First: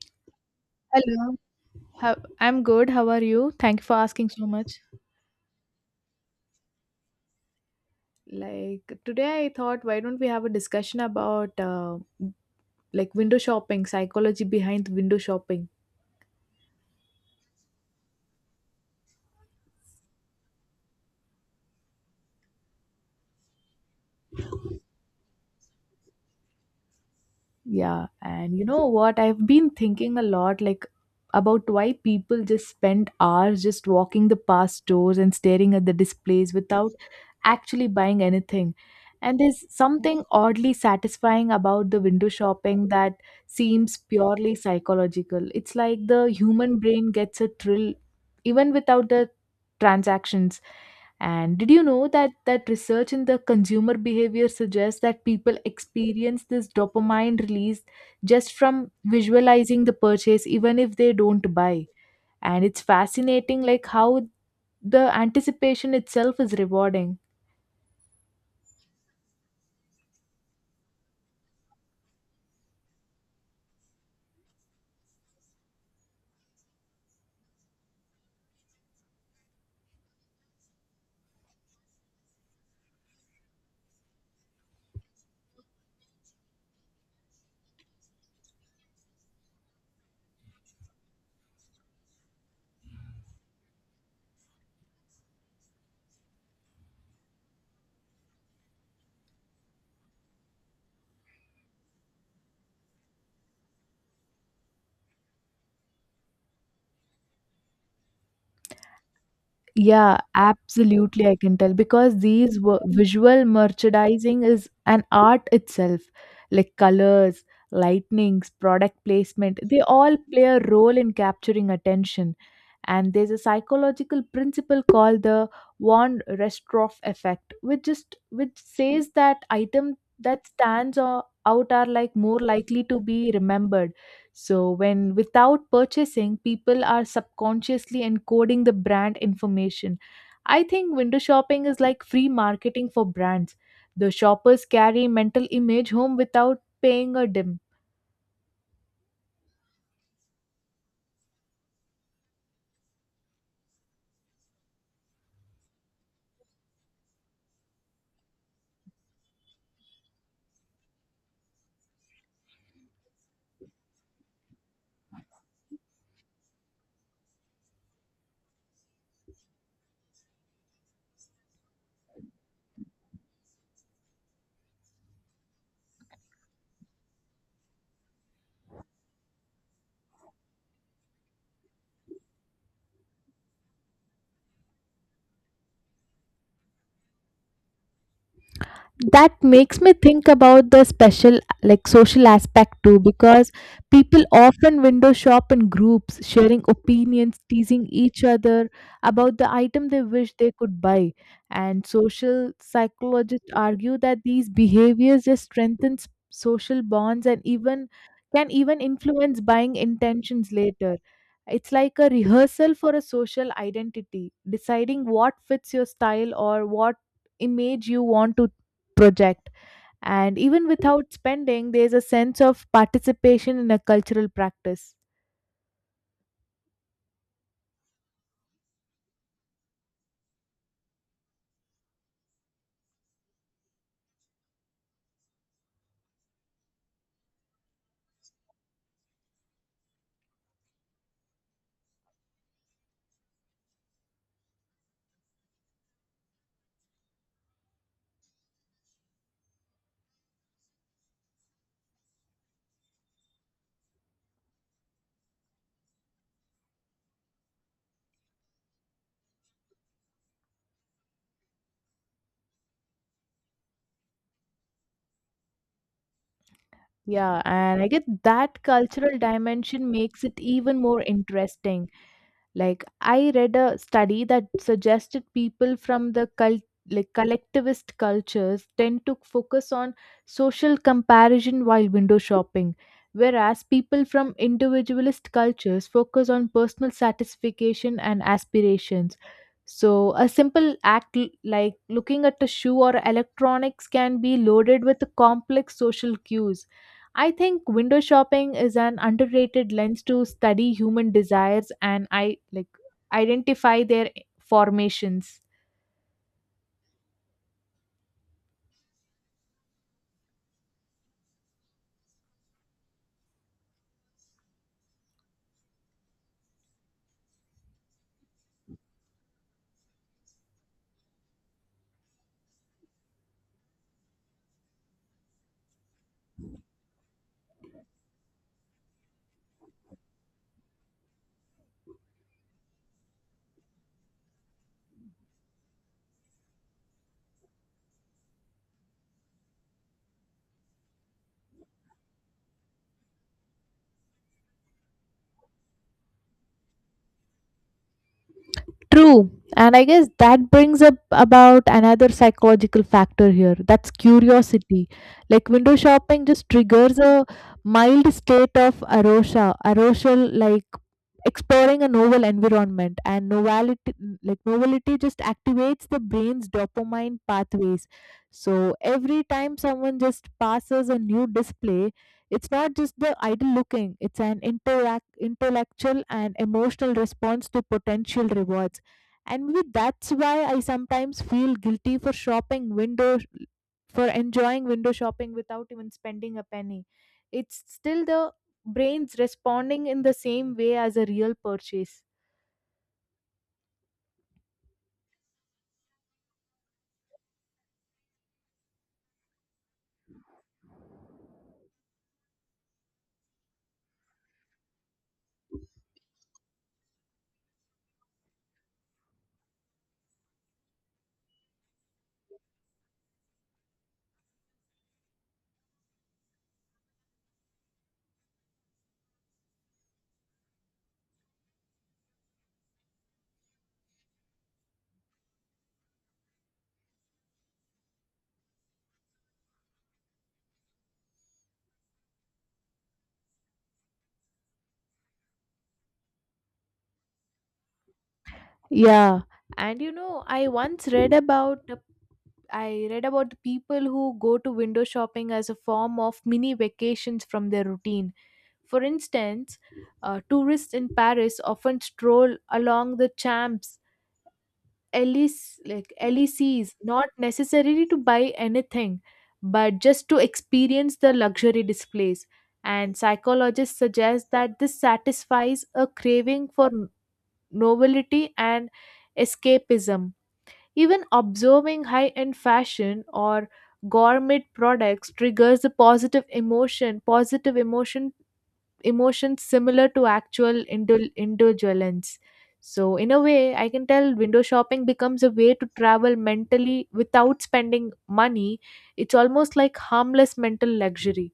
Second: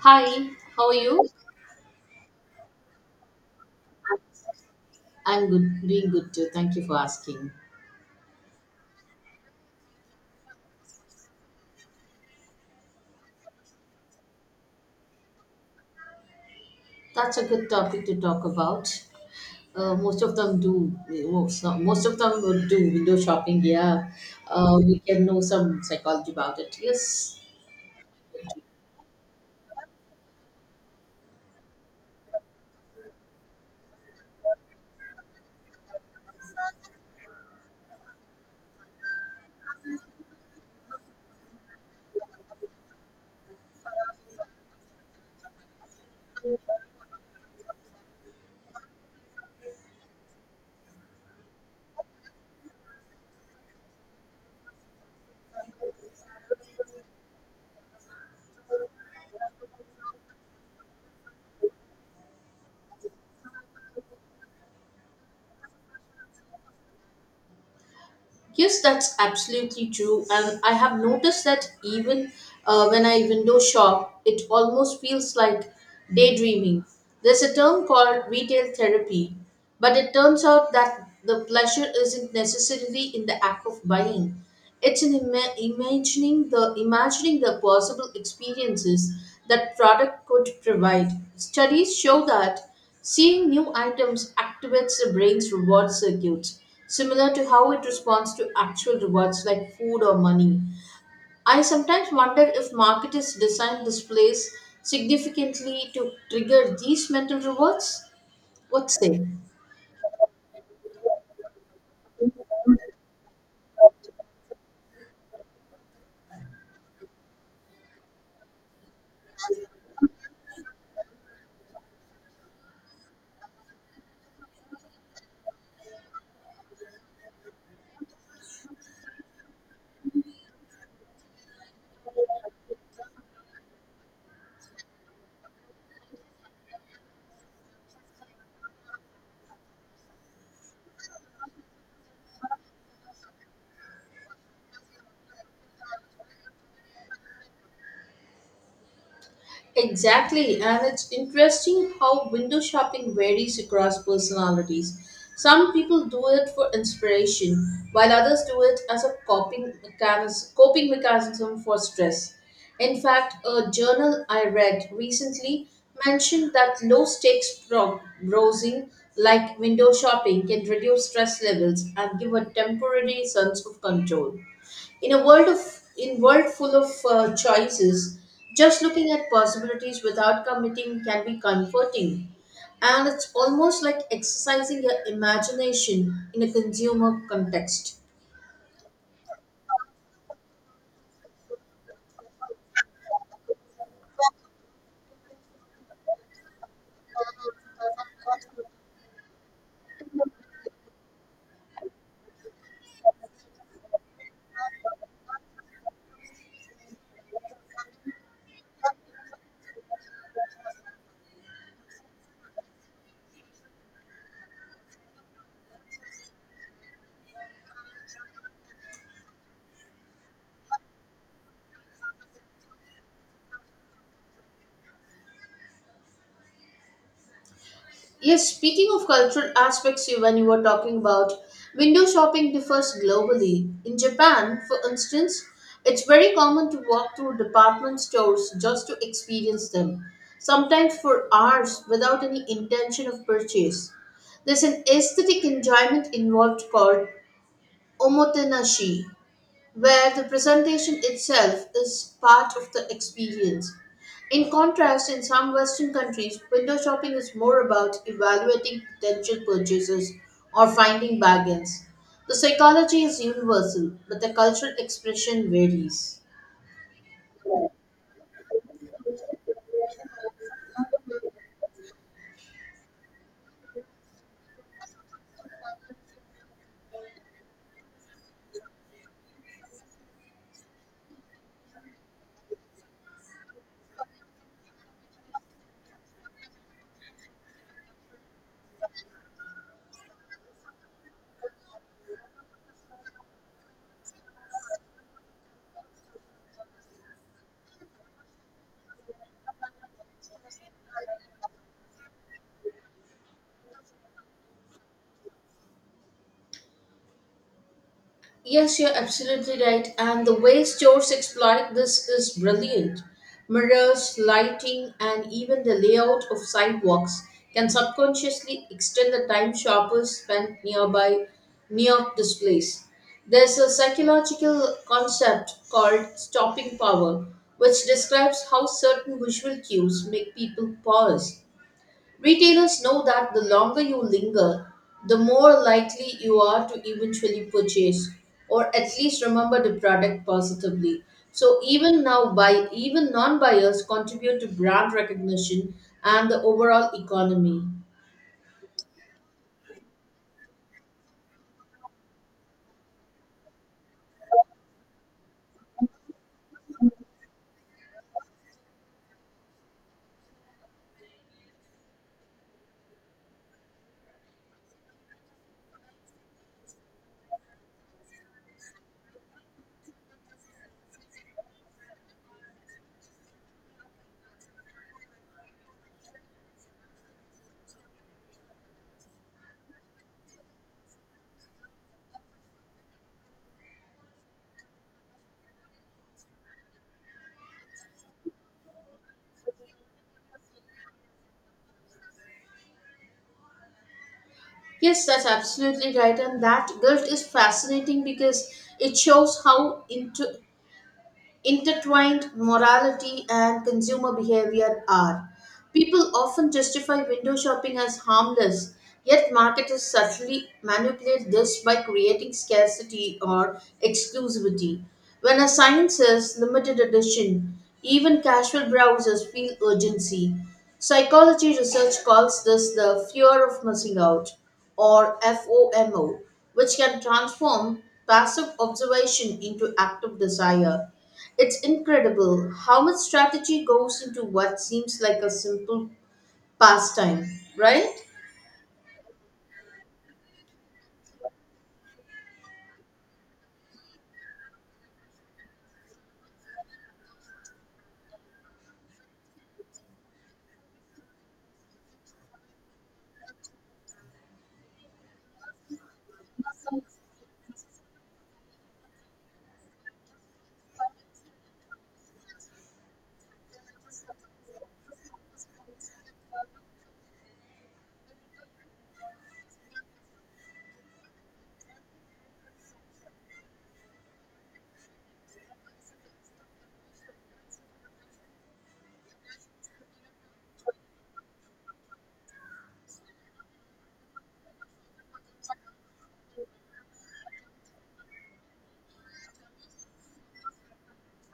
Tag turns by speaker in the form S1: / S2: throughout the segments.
S1: Hi, how are you?
S2: Hello. How, I'm good. How are you? Thank you for asking so much.
S1: I'm good, doing good too. Thank you for asking.
S2: Like today, I thought, why don't we have a discussion about like window shopping, psychology behind window shopping?
S1: That's a good topic to talk about. Most of them do. Most of them would do window shopping. Yeah, we can know some psychology about it. Yes.
S2: Yeah, and you know what? I've been thinking a lot, like about why people just spend hours just walking the past stores and staring at the displays without actually buying anything. And there's something oddly satisfying about the window shopping that seems purely psychological. It's like the human brain gets a thrill even without the transactions. And did you know that research in the consumer behavior suggests that people experience this dopamine release just from visualizing the purchase even if they don't buy? And it's fascinating like how the anticipation itself is rewarding.
S1: Yes, that's absolutely true. And I have noticed that even when I window shop, it almost feels like daydreaming. There's a term called retail therapy, but it turns out that the pleasure isn't necessarily in the act of buying. It's in imagining the possible experiences that product could provide. Studies show that seeing new items activates the brain's reward circuits, similar to how it responds to actual rewards like food or money. I sometimes wonder if marketers design displays significantly to trigger these mental rewards. What say?
S2: Yeah, absolutely. I can tell because visual merchandising is an art itself, like colors, lightnings, product placement, they all play a role in capturing attention. And there's a psychological principle called the von Restroff effect, which says that item that stands out are like more likely to be remembered, so when without purchasing, people are subconsciously encoding the brand information. I think window shopping is like free marketing for brands. The shoppers carry mental image home without paying a dim.
S1: Exactly, and it's interesting how window shopping varies across personalities. Some people do it for inspiration, while others do it as a coping mechanism for stress. In fact, a journal I read recently mentioned that low stakes browsing, like window shopping, can reduce stress levels and give a temporary sense of control. In a world of in world full of choices, just looking at possibilities without committing can be comforting, and it's almost like exercising your imagination in a consumer context.
S2: That makes me think about the special like social aspect too, because people often window shop in groups sharing opinions, teasing each other about the item they wish they could buy. And social psychologists argue that these behaviors just strengthens social bonds and even can even influence buying intentions later. It's like a rehearsal for a social identity, deciding what fits your style or what image you want to project. And even without spending there's a sense of participation in a cultural practice.
S1: Yes, speaking of cultural aspects, when you were talking about window shopping differs globally. In Japan, for instance, it's very common to walk through department stores just to experience them, sometimes for hours without any intention of purchase. There's an aesthetic enjoyment involved called omotenashi, where the presentation itself is part of the experience. In contrast, in some Western countries, window shopping is more about evaluating potential purchases or finding bargains. The psychology is universal, but the cultural expression varies.
S2: Yeah, and I get that cultural dimension makes it even more interesting. Like I read a study that suggested people from the cult like collectivist cultures tend to focus on social comparison while window shopping, whereas people from individualist cultures focus on personal satisfaction and aspirations. So, a simple act like looking at a shoe or electronics can be loaded with complex social cues. I think window shopping is an underrated lens to study human desires and I like identify their formations.
S1: Yes, you're absolutely right. And the way stores exploit this is brilliant. Mirrors, lighting, and even the layout of sidewalks can subconsciously extend the time shoppers spend near displays. There's a psychological concept called stopping power, which describes how certain visual cues make people pause. Retailers know that the longer you linger, the more likely you are to eventually purchase or at least remember the product positively. So even now buy even non-buyers contribute to brand recognition and the overall economy.
S2: True. And I guess that brings up about another psychological factor here. That's curiosity. Like window shopping just triggers a mild state of arousal, like exploring a novel environment and novelty, just activates the brain's dopamine pathways. So every time someone just passes a new display, it's not just the idle looking, it's an interact intellectual and emotional response to potential rewards. And maybe that's why I sometimes feel guilty for shopping window, for enjoying window shopping without even spending a penny. It's still the brain's responding in the same way as a real purchase.
S1: Yes, that's absolutely right, and that guilt is fascinating because it shows how into intertwined morality and consumer behavior are. People often justify window shopping as harmless, yet marketers subtly manipulate this by creating scarcity or exclusivity. When a sign says limited edition, even casual browsers feel urgency. Psychology research calls this the fear of missing out, or FOMO, which can transform passive observation into active desire. It's incredible how much strategy goes into what seems like a simple pastime, right?
S2: Yeah, and you know, I read about the people who go to window shopping as a form of mini vacations from their routine. For instance, tourists in Paris often stroll along the champs LEC, like LECs, not necessarily to buy anything, but just to experience the luxury displays. And psychologists suggest that this satisfies a craving for novelty and escapism. Even observing high end fashion or gourmet products triggers the positive emotions similar to actual indulgence. So, in a way, I can tell window shopping becomes a way to travel mentally without spending money. It's almost like harmless mental luxury.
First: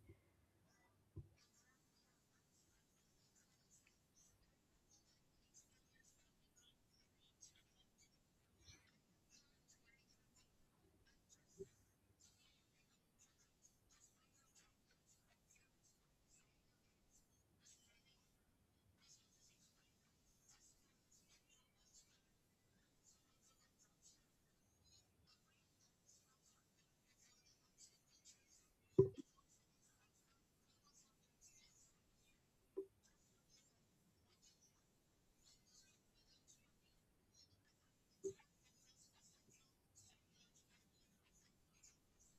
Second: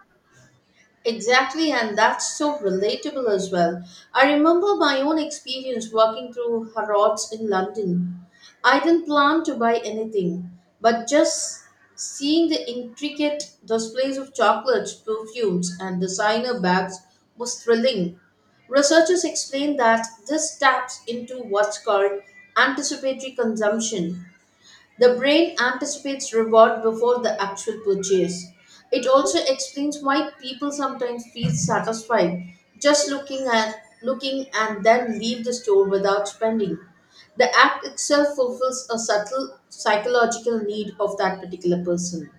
S1: Exactly, and that's so relatable as well. I remember my own experience walking through Harrods in London. I didn't plan to buy anything, but just seeing the intricate displays of chocolates, perfumes, and designer bags was thrilling. Researchers explain that this taps into what's called anticipatory consumption. The brain anticipates reward before the actual purchase. It also explains why people sometimes feel satisfied just looking and then leave the store without spending. The act itself fulfills a subtle psychological need of that particular person.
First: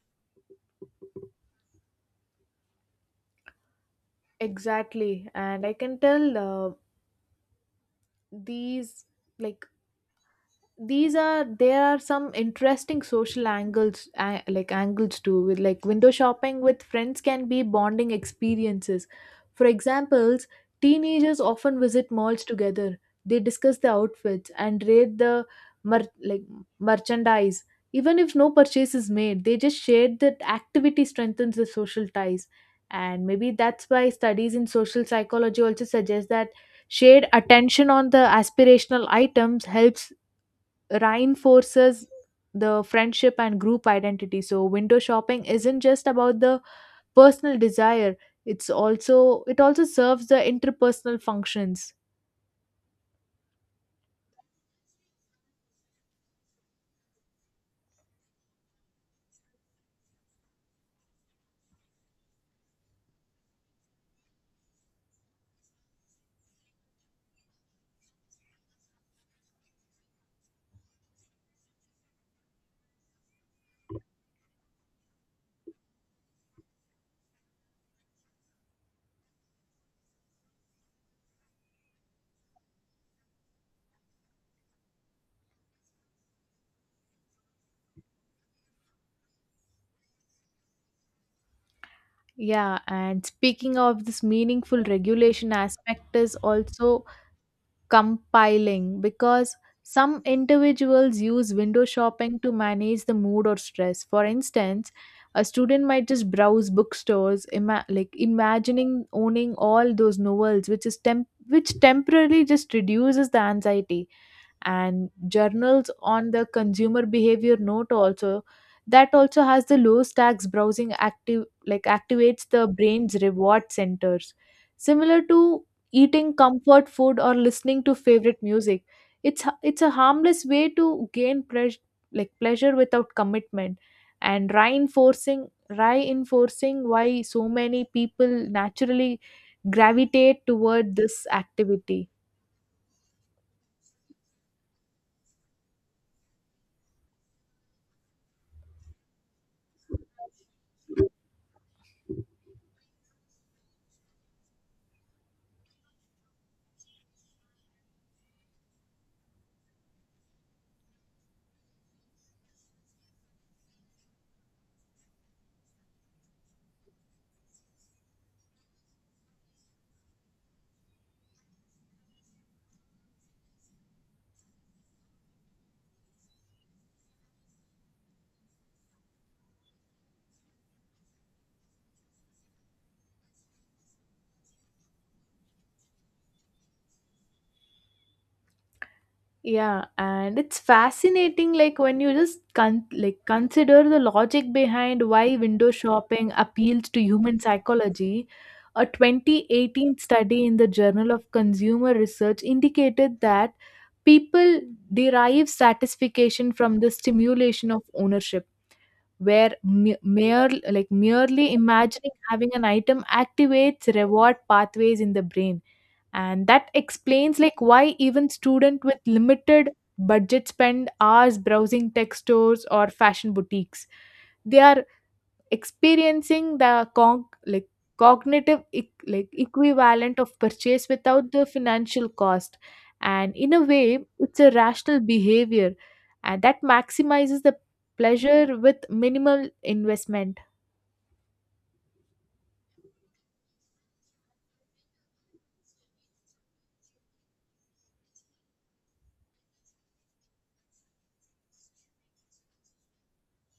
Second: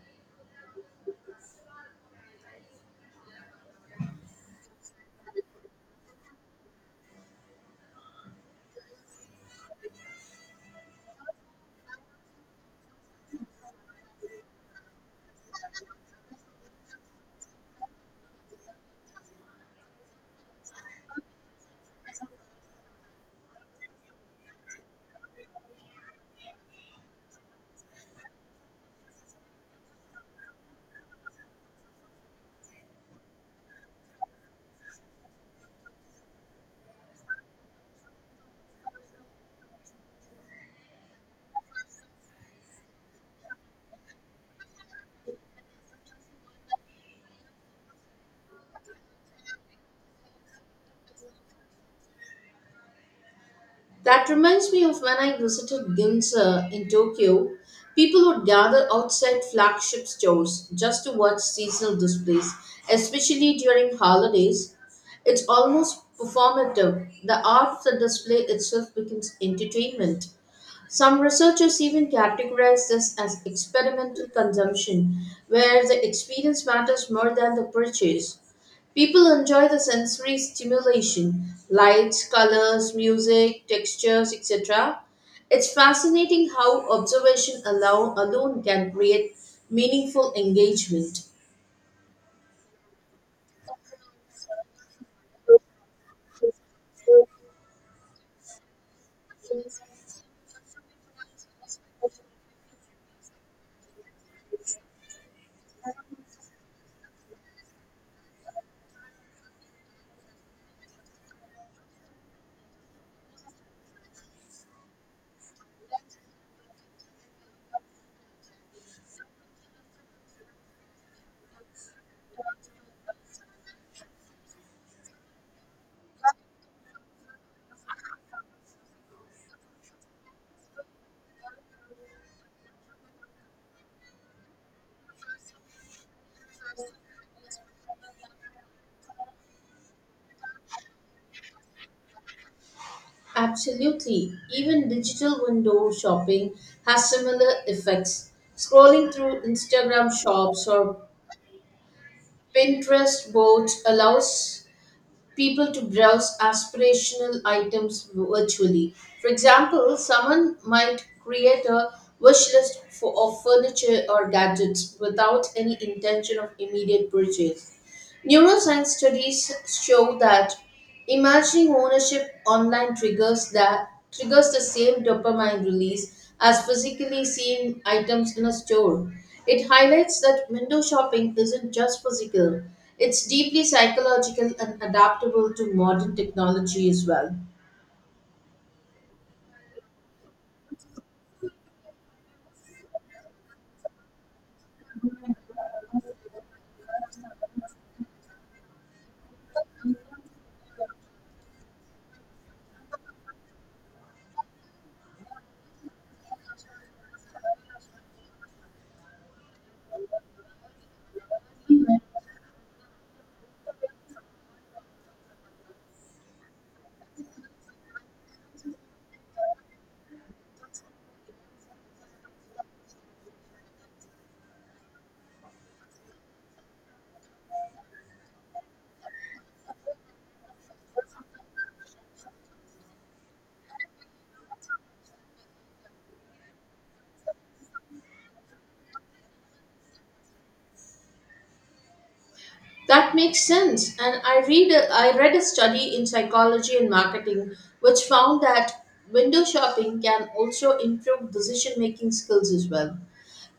S2: Exactly. And I can tell these like these are there are some interesting social angles like angles too. With like window shopping with friends can be bonding experiences. For examples, teenagers often visit malls together. They discuss the outfits and rate the mer- like merchandise. Even if no purchase is made, they just shared that activity strengthens the social ties. And maybe that's why studies in social psychology also suggest that shared attention on the aspirational items helps reinforces the friendship and group identity. So window shopping isn't just about the personal desire, it also serves the interpersonal functions.
S1: That reminds me of when I visited Ginza in Tokyo. People would gather outside flagship stores just to watch seasonal displays, especially during holidays. It's almost performative. The art of the display itself becomes entertainment. Some researchers even categorize this as experimental consumption, where the experience matters more than the purchase. People enjoy the sensory stimulation lights, colors, music, textures, etc. It's fascinating how alone can create meaningful engagement.
S2: Yeah, and speaking of this meaningful regulation aspect is also compiling, because some individuals use window shopping to manage the mood or stress. For instance, a student might just browse bookstores, imagining owning all those novels, which temporarily just reduces the anxiety. And journals on the consumer behavior note also that also has the low stacks browsing active like activates the brain's reward centers, similar to eating comfort food or listening to favorite music. It's it's a harmless way to gain pleasure, like pleasure without commitment, and reinforcing why so many people naturally gravitate toward this activity.
S1: Absolutely. Even digital window shopping has similar effects. Scrolling through Instagram shops or Pinterest boards allows people to browse aspirational items virtually. For example, someone might create a wish list for of furniture or gadgets without any intention of immediate purchase. Neuroscience studies show that Imagining ownership online triggers that triggers the same dopamine release as physically seeing items in a store. It highlights that window shopping isn't just physical, it's deeply psychological and adaptable to modern technology as well.
S2: Yeah, and it's fascinating like when you just consider the logic behind why window shopping appeals to human psychology. A 2018 study in the Journal of Consumer Research indicated that people derive satisfaction from the stimulation of ownership, where merely imagining having an item activates reward pathways in the brain. And that explains like why even student with limited budget spend hours browsing tech stores or fashion boutiques. They are experiencing the cognitive equivalent of purchase without the financial cost. And in a way it's a rational behavior, and that maximizes the pleasure with minimal investment.
S1: That makes sense. And I read a study in psychology and marketing which found that window shopping can also improve decision making skills as well.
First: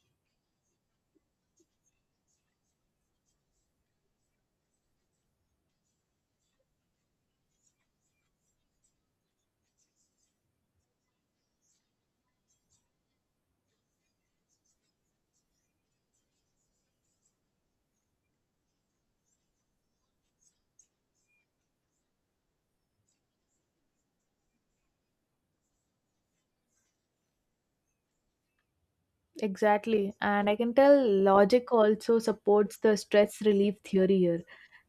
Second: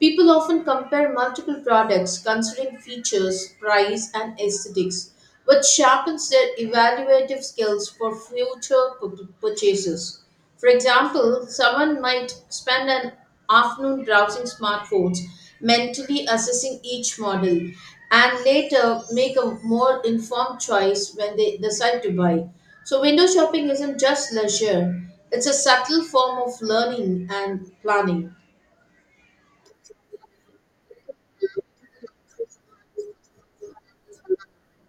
S1: People often compare multiple products considering features, price, and aesthetics, which sharpens their evaluative skills for future purchases. For example, someone might spend an afternoon browsing smartphones, mentally assessing each model, and later make a more informed choice when they decide to buy. So, window shopping isn't just leisure, it's a subtle form of learning and planning.
S2: Exactly, and I can tell logic also supports the stress relief theory here,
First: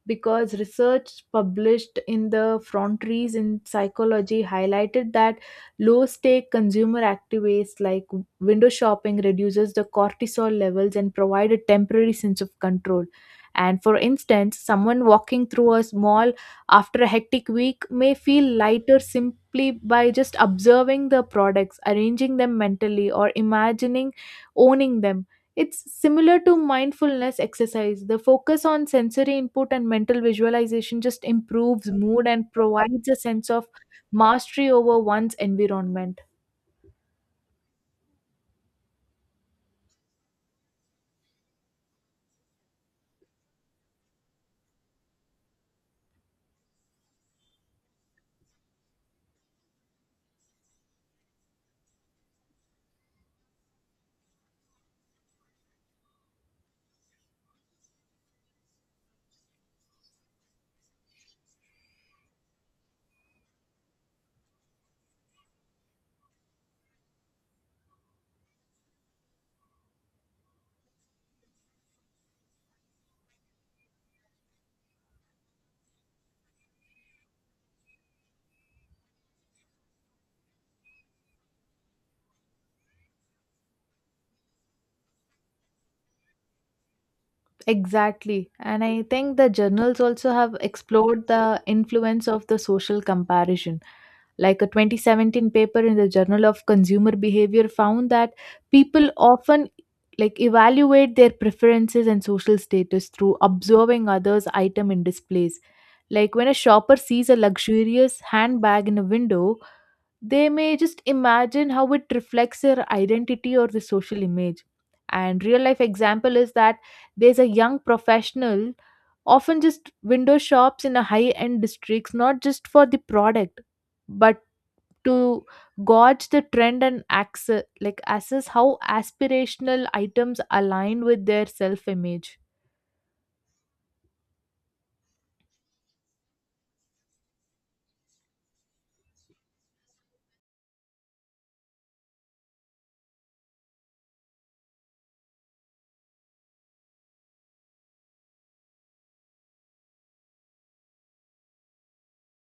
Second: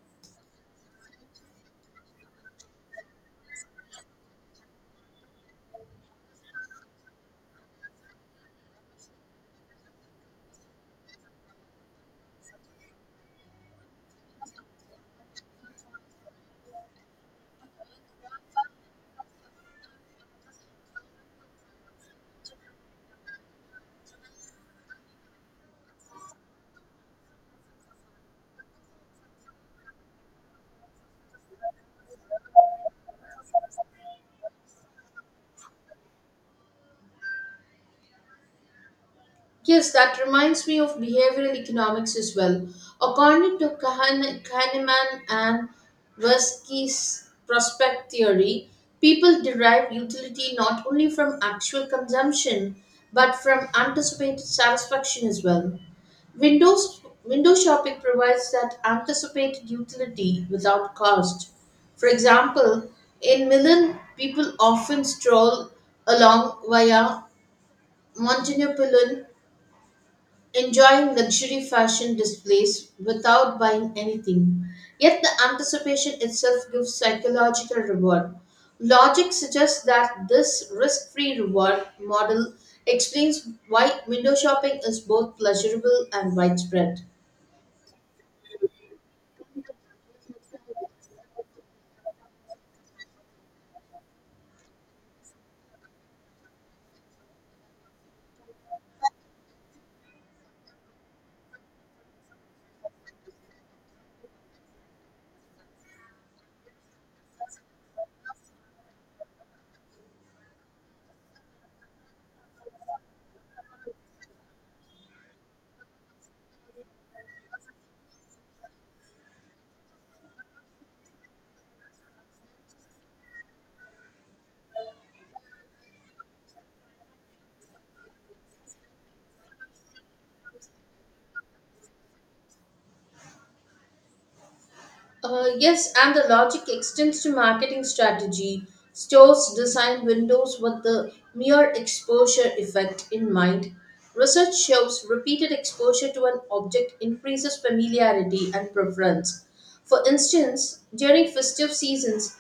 S2: because research published in the Frontiers in Psychology highlighted that low stake consumer activities like window shopping reduces the cortisol levels and provide a temporary sense of control. And for instance, someone walking through a mall after a hectic week may feel lighter simply by just observing the products, arranging them mentally, or imagining owning them. It's similar to mindfulness exercise. The focus on sensory input and mental visualization just improves mood and provides a sense of mastery over one's environment.
S1: Yes, that reminds me of behavioral economics as well. According to Kahneman and Tversky's prospect theory, people derive utility not only from actual consumption but from anticipated satisfaction as well. Window shopping provides that anticipated utility without cost. For example, in Milan, people often stroll along via Montenepulin enjoying luxury fashion displays without buying anything. Yet the anticipation itself gives psychological reward. Logic suggests that this risk free reward model explains why window shopping is both pleasurable and widespread.
S2: Exactly. And I think the journals also have explored the influence of the social comparison. Like a 2017 paper in the Journal of Consumer Behavior found that people often like evaluate their preferences and social status through observing others' item in displays. Like when a shopper sees a luxurious handbag in a window, they may just imagine how it reflects their identity or the social image. And real life example is that there's a young professional often just window shops in a high end districts, not just for the product, but to gauge the trend and access like assess how aspirational items align with their self image.
S1: Yes, and the logic extends to marketing strategy. Stores design windows with the mere exposure effect in mind. Research shows repeated exposure to an object increases familiarity and preference. For instance, during festive seasons,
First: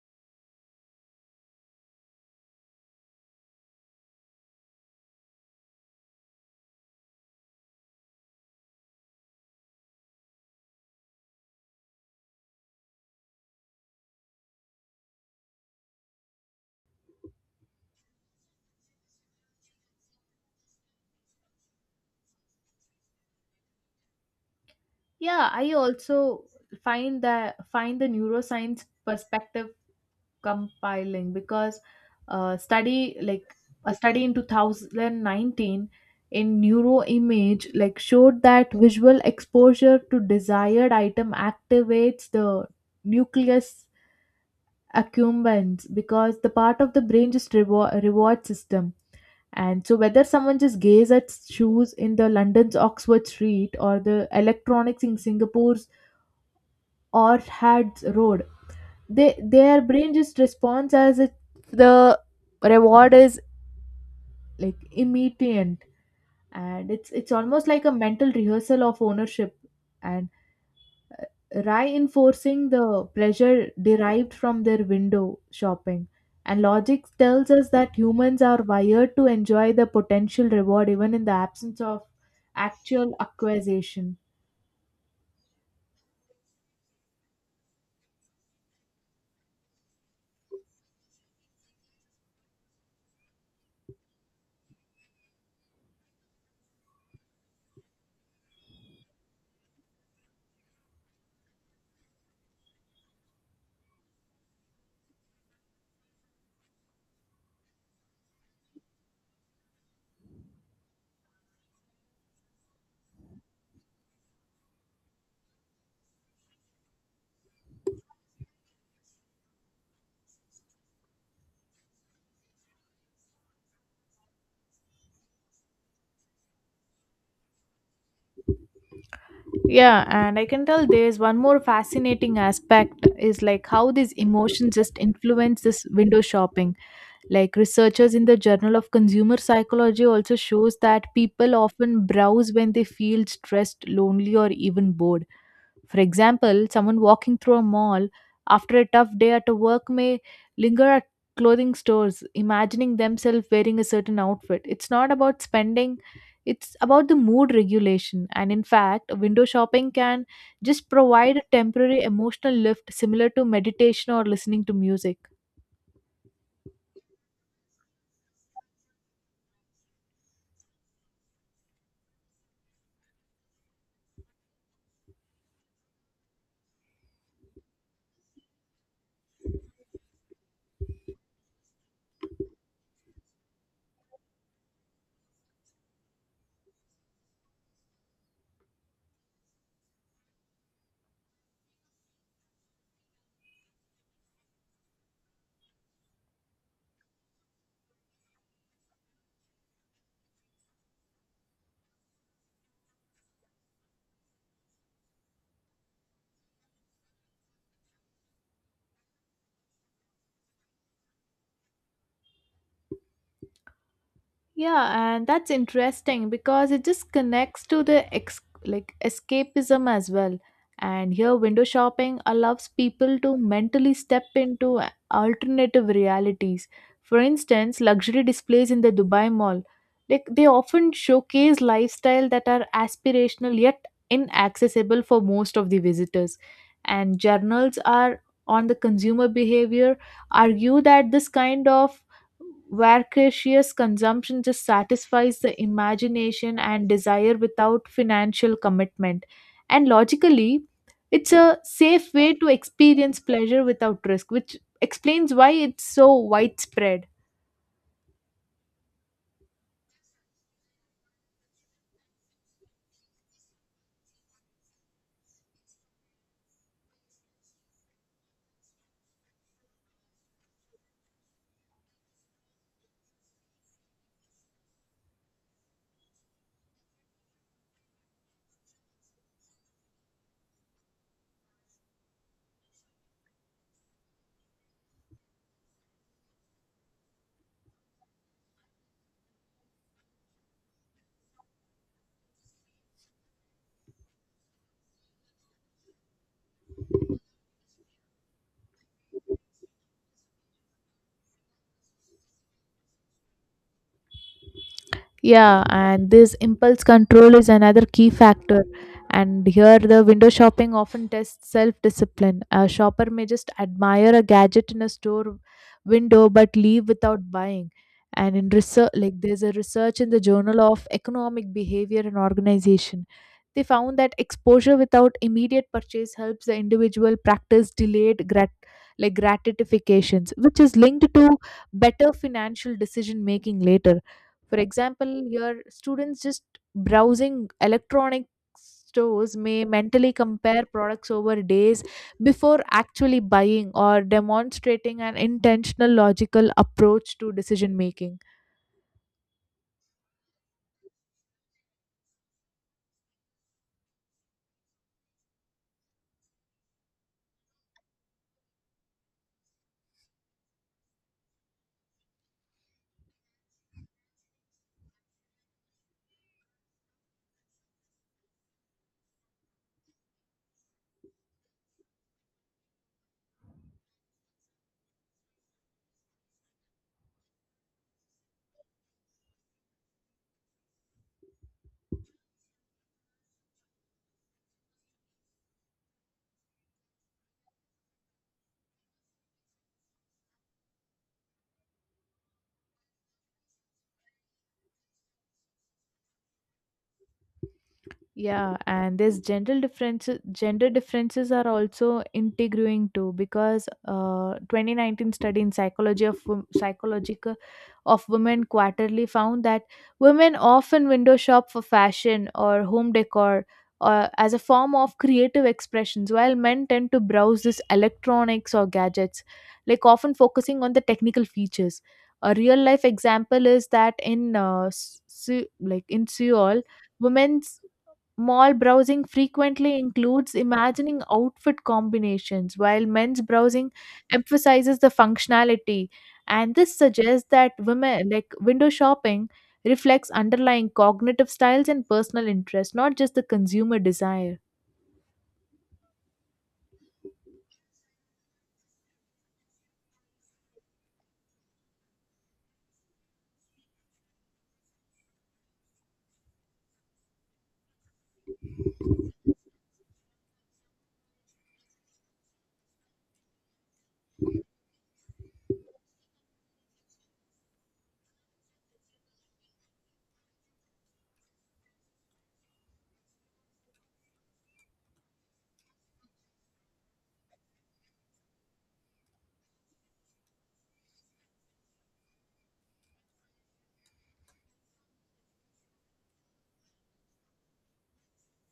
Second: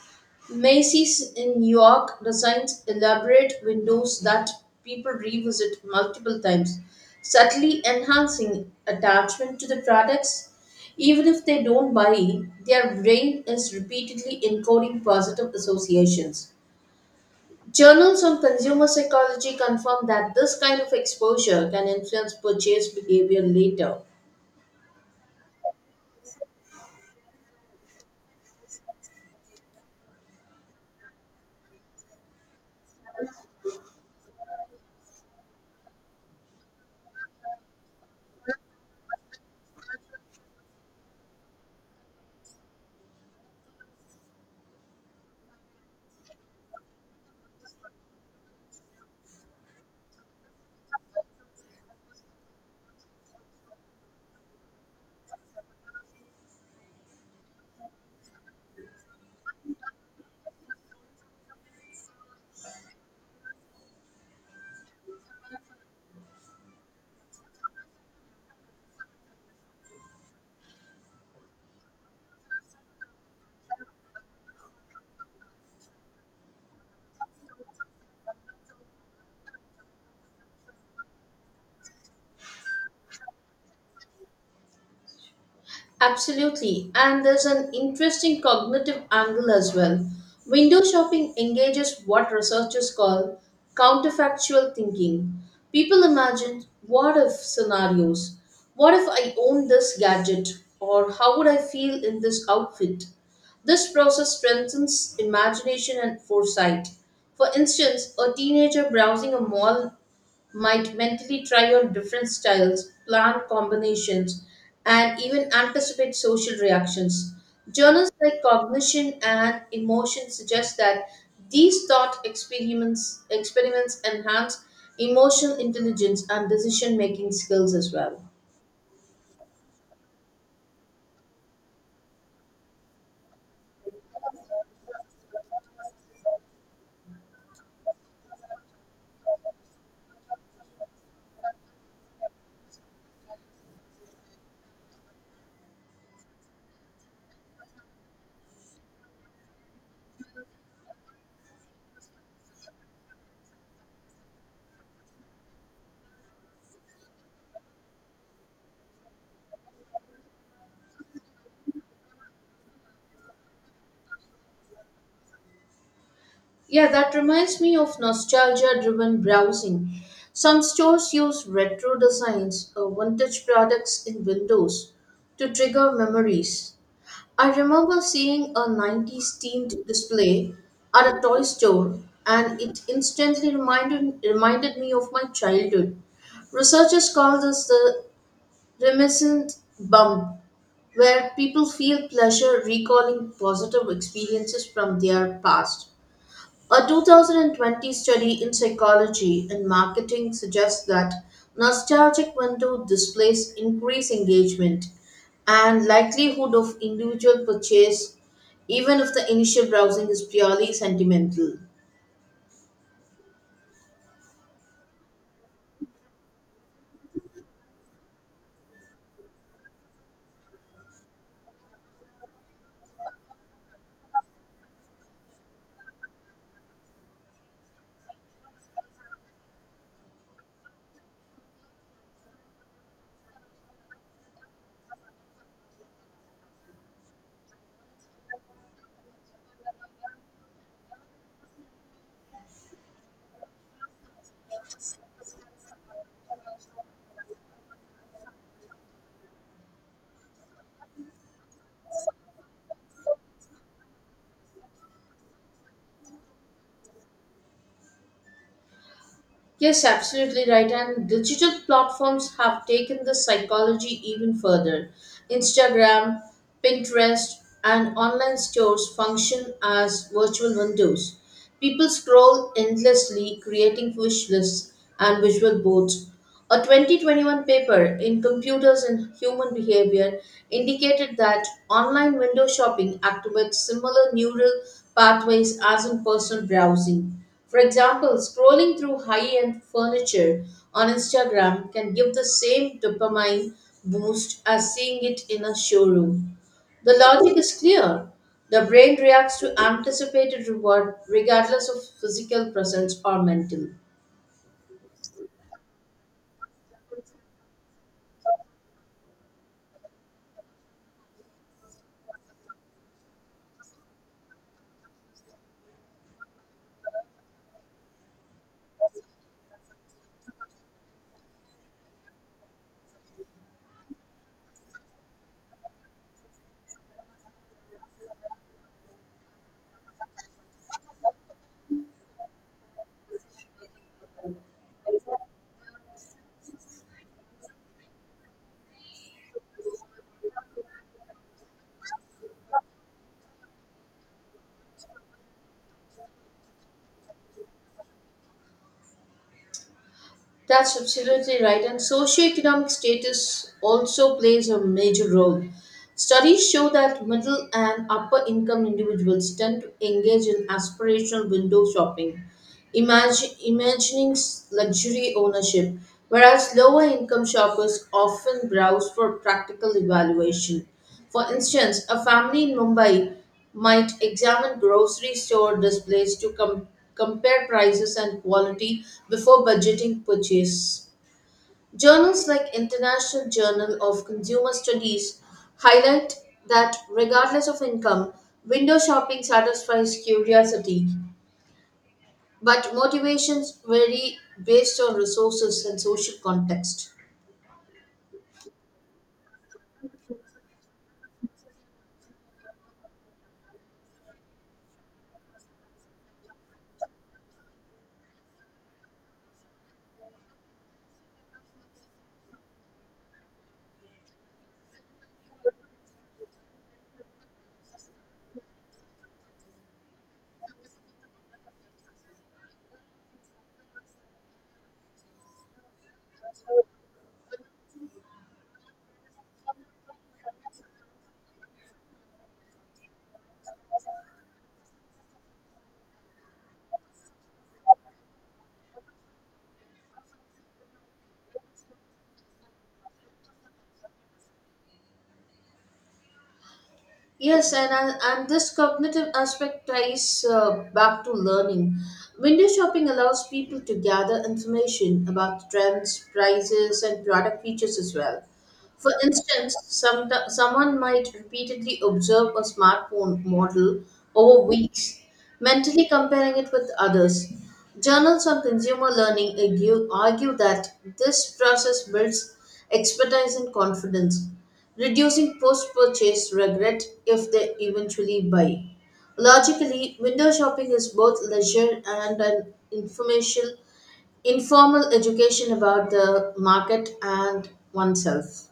S1: Macy's in New York designs elaborate windows that people revisit multiple times, subtly enhancing attachment to the products. Even if they don't buy, their brain is repeatedly encoding positive associations. Journals on consumer psychology confirm that this kind of exposure can influence purchase behavior later.
S2: Yeah, I also find the neuroscience perspective compiling, because study like a study in 2019 in neuroimage like showed that visual exposure to desired item activates the nucleus accumbens, because the part of the brain just reward system. And so whether someone just gaze at shoes in the London's Oxford Street or the electronics in Singapore's Orchard's Road, they their brain just responds as if the reward is like immediate. And it's almost like a mental rehearsal of ownership, and reinforcing the pleasure derived from their window shopping. And logic tells us that humans are wired to enjoy the potential reward even in the absence of actual acquisition.
S1: Absolutely. And there's an interesting cognitive angle as well. Window shopping engages what researchers call counterfactual thinking. People imagine what if scenarios. What if I own this gadget? Or how would I feel in this outfit? This process strengthens imagination and foresight. For instance, a teenager browsing a mall might mentally try on different styles, plan combinations, and even anticipate social reactions. Journals like Cognition and Emotion suggest that these experiments enhance emotional intelligence and decision making skills as well.
S2: Yeah, and I can tell there's one more fascinating aspect is like how these emotions just influence this window shopping. Like researchers in the Journal of Consumer Psychology also shows that people often browse when they feel stressed, lonely, or even bored. For example, someone walking through a mall after a tough day at work may linger at clothing stores, imagining themselves wearing a certain outfit. It's not about spending, it's about the mood regulation. And in fact, window shopping can just provide a temporary emotional lift similar to meditation or listening to music.
S1: Yeah, that reminds me of nostalgia driven browsing. Some stores use retro designs or vintage products in windows to trigger memories. I remember seeing a 90s themed display at a toy store, and it reminded me of my childhood. Researchers call this the reminiscent bump, where people feel pleasure recalling positive experiences from their past. A 2020 study in psychology and marketing suggests that nostalgic window displays increase engagement and likelihood of individual purchase even if the initial browsing is purely sentimental.
S2: Yeah, and that's interesting because it just connects to the escapism as well. And here, window shopping allows people to mentally step into alternative realities. For instance, luxury displays in the Dubai Mall, like they often showcase lifestyle that are aspirational yet inaccessible for most of the visitors. And journals are on the consumer behavior argue that this kind of voracious consumption just satisfies the imagination and desire without financial commitment. And logically, it's a safe way to experience pleasure without risk, which explains why it's so widespread.
S1: Yes, absolutely right. And digital platforms have taken the psychology even further. Instagram, Pinterest, and online stores function as virtual windows. People scroll endlessly, creating wish lists and visual boards. A 2021 paper in Computers and Human Behavior indicated that online window shopping activates similar neural pathways as in person browsing. For example, scrolling through high end furniture on Instagram can give the same dopamine boost as seeing it in a showroom. The logic is clear. The brain reacts to anticipated reward regardless of physical presence or mental.
S2: Yeah, and this impulse control is another key factor. And here, the window shopping often tests self discipline. A shopper may just admire a gadget in a store window but leave without buying. And in research, like there's a research in the Journal of Economic Behavior and Organization. They found that exposure without immediate purchase helps the individual practice delayed gratifications, which is linked to better financial decision making later. For example, your students just browsing electronic stores may mentally compare products over days before actually buying, or demonstrating an intentional logical approach to decision making.
S1: That's absolutely right. And socioeconomic status also plays a major role. Studies show that middle and upper income individuals tend to engage in aspirational window shopping, imagining luxury ownership, whereas lower income shoppers often browse for practical evaluation. For instance, a family in Mumbai might examine grocery store displays to compare prices and quality before budgeting purchase. Journals like International Journal of Consumer Studies highlight that regardless of income, window shopping satisfies curiosity but motivations vary based on resources and social context.
S2: Yeah, and there's gender differences. Gender differences are also intriguing too, because 2019 study in psychological of women quarterly found that women often window shop for fashion or home decor or as a form of creative expressions, while men tend to browse this electronics or gadgets, like often focusing on the technical features. A real life example is that in in Seoul women's mall browsing frequently includes imagining outfit combinations, while men's browsing emphasizes the functionality. And this suggests that women like window shopping reflects underlying cognitive styles and personal interests, not just the consumer desire.
S1: Yes, and, and this cognitive aspect ties back to learning. Window shopping allows people to gather information about trends, prices, and product features as well. For instance, someone might repeatedly observe a smartphone model over weeks, mentally comparing it with others. Journals on consumer learning argue that this process builds expertise and confidence reducing post purchase regret if they eventually buy. Logically, window shopping is both leisure and an informal education about the market and oneself.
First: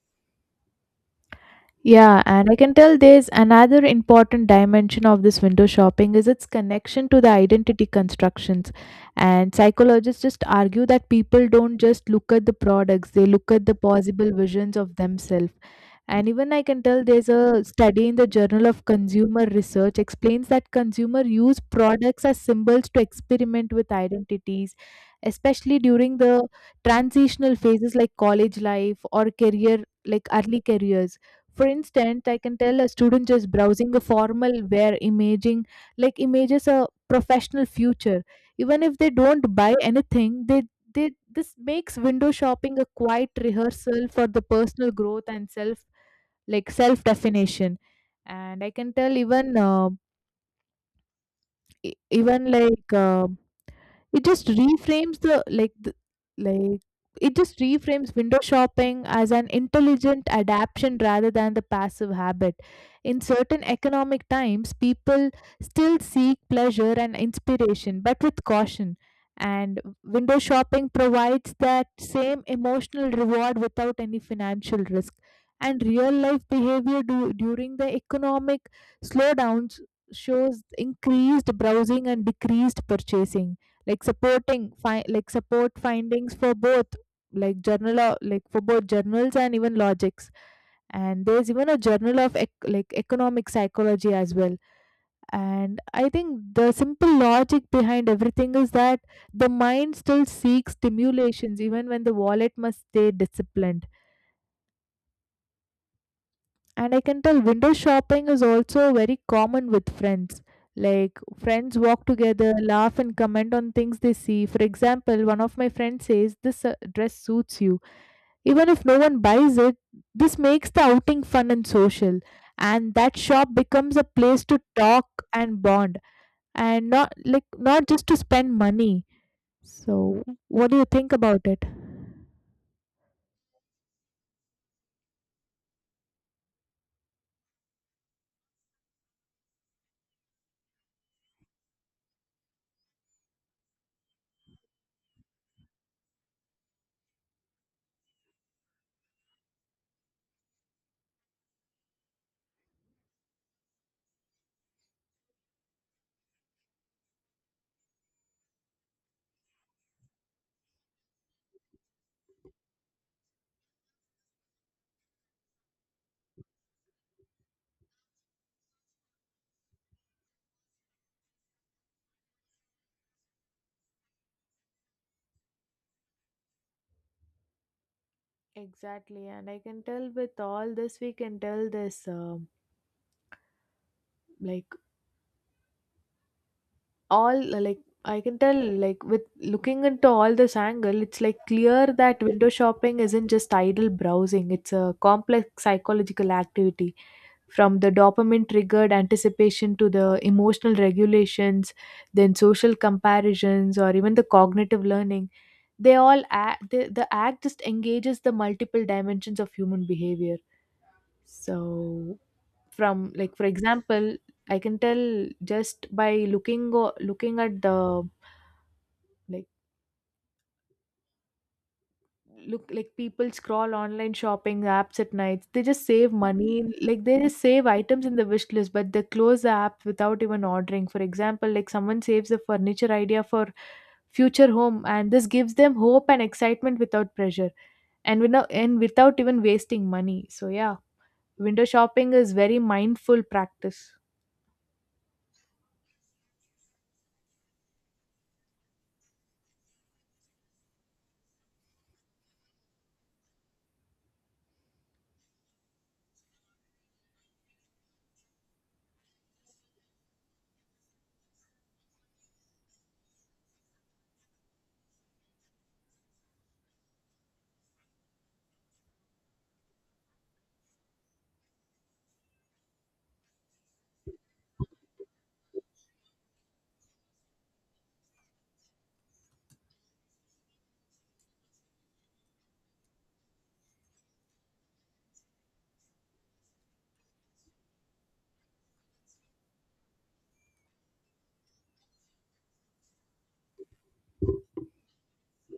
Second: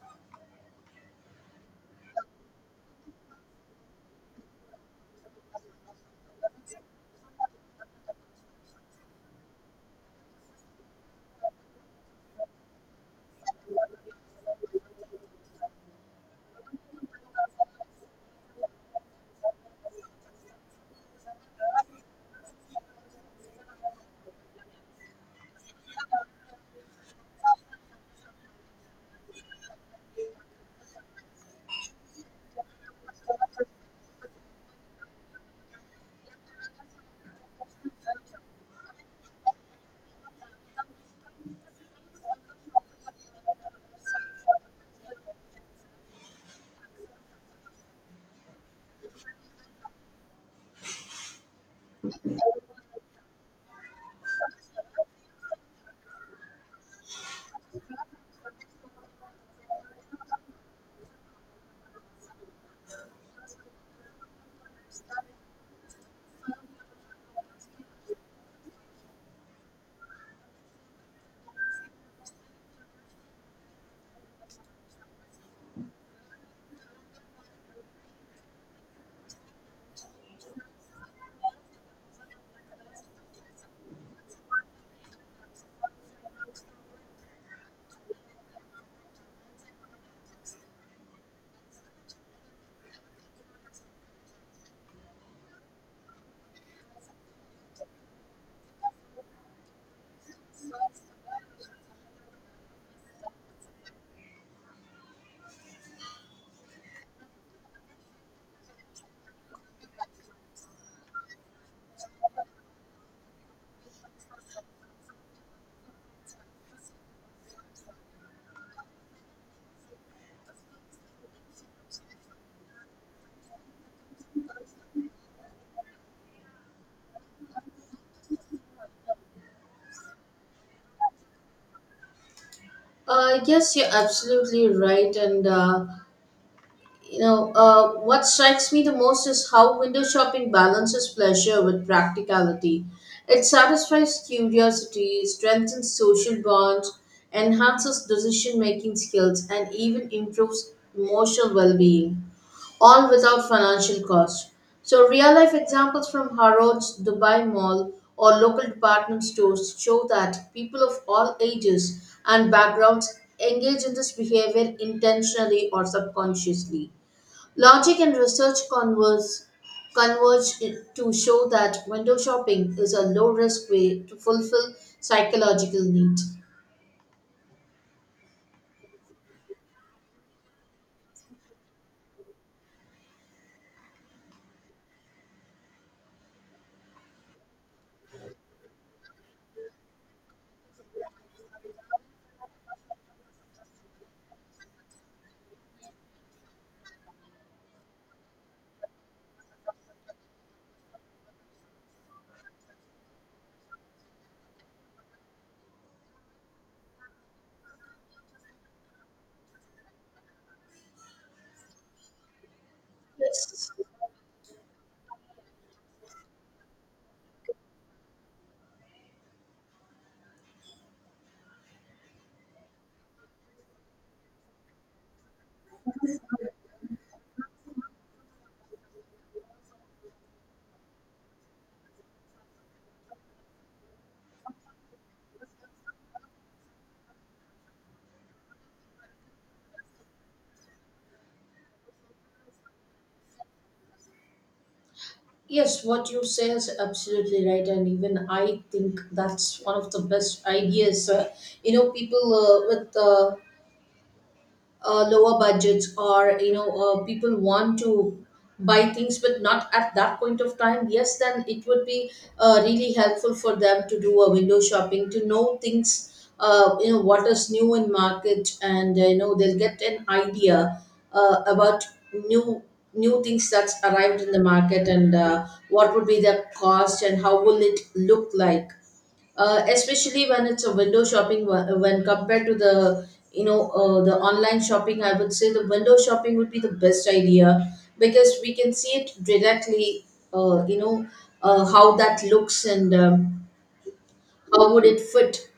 S2: Yeah, and I can tell there's another important dimension of this window shopping is its connection to the identity constructions. And psychologists just argue that people don't just look at the products, they look at the possible visions of themselves. And even I can tell there's a study in the Journal of Consumer Research explains that consumer use products as symbols to experiment with identities, especially during the transitional phases like college life or career, like early careers. For instance, I can tell a student just browsing a formal wear imaging, like images a professional future. Even if they don't buy anything, they this makes window shopping a quiet rehearsal for the personal growth and self like self definition. And I can tell even e- even like uh, it just reframes the, like it just reframes window shopping as an intelligent adaptation rather than the passive habit. In certain economic times, people still seek pleasure and inspiration, but with caution. And window shopping provides that same emotional reward without any financial risk. And real life behavior during the economic slowdowns shows increased browsing and decreased purchasing, like supporting support findings for both like for both journals and even logics. And there's even a journal of economic psychology as well. And I think the simple logic behind everything is that the mind still seeks stimulations even when the wallet must stay disciplined. And I can tell window shopping is also very common with friends. Like friends walk together, laugh, and comment on things they see. For example, one of my friends says, "This dress suits you." Even if no one buys it, this makes the outing fun and social. And that shop becomes a place to talk and bond, and not just to spend money. So, what do you think about it?
S1: Yes, you're absolutely right, and you know, what strikes me the most is how window shopping balances pleasure with practicality. It satisfies curiosity, strengthens social bonds, enhances decision making skills, and even improves emotional well being, all without financial cost. So, real life examples from Harrods, Dubai Mall, or local department stores show that people of all ages and backgrounds engage in this behavior intentionally or subconsciously. Logic and research converge to show that window shopping is a low risk way to fulfill psychological need.
S2: Exactly, and I can tell with all this, we can tell this. Like all like I can tell like With looking into all this angle, it's like clear that window shopping isn't just idle browsing, it's a complex psychological activity, from the dopamine triggered anticipation to the emotional regulations, then social comparisons or even the cognitive learning. They all act the act just engages the multiple dimensions of human behavior. So from like for
S1: Yes.
S2: example, I can tell just by looking at the like look like people scroll online shopping apps at night, they just save money, like they just save items in the wish list, but they close the app without even ordering. For example, like someone saves a furniture idea for future home and this gives them hope and excitement without pressure, and without even wasting money. So yeah, window shopping is very mindful practice.
S1: Yes, what you say is absolutely right, and even I think that's one of the best ideas. You know, people with lower budgets, or you know, people want to buy things but not at that point of time. Yes, then it would be really helpful for them to do a window shopping to know things, you know, what is new in market. And you know, they'll get an idea about new new things that's arrived in the market, and what would be the cost and how will it look like, especially when it's a window shopping when compared to the, you know, the online shopping. I would say the window shopping would be the best idea, because we can see it directly. You know, how that looks, and how would it fit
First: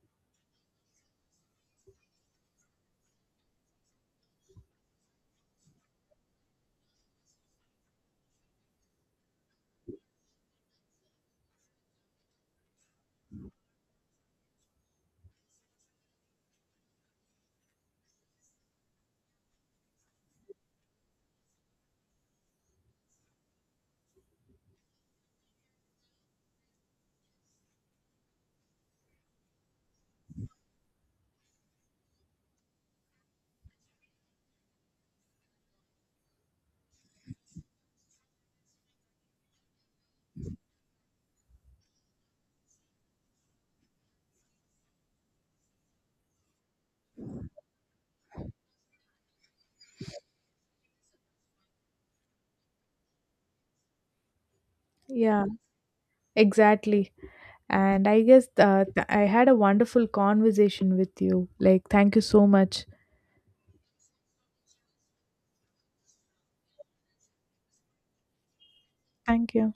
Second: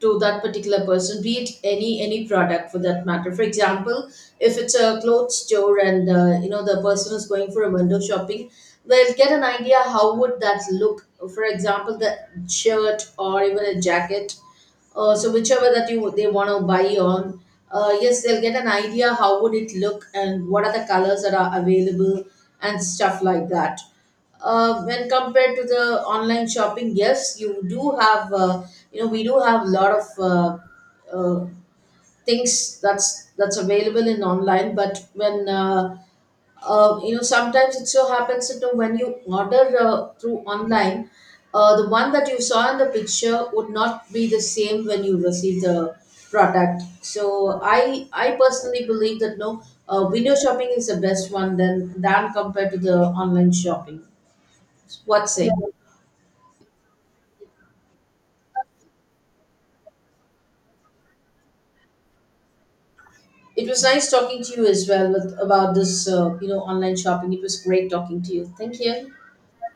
S1: to that particular person, be it any product for that matter. For example, if it's a clothes store and, you know, the person is going for a window shopping, they'll get an idea how would that look, for example, the shirt or even a jacket. So, whichever that you they want to buy on, yes, they'll get an idea how would it look and what are the colors that are available, and stuff like that. When compared to the online shopping, yes, you do have, you know, we do have a lot of, uh, things that's available in online. But when, you know, sometimes it so happens that, you know, when you order through online, the one that you saw in the picture would not be the same when you receive the product. So, I personally believe that, no, window shopping is the best one than compared to the online shopping. What say?
S2: Yeah,
S1: Yeah.
S2: exactly. And I guess I had a wonderful conversation with you. Like, thank you so much.
S1: It was nice talking to you as well with, about this, you know, online shopping. It was great talking to you. Thank you.
S2: Thank you.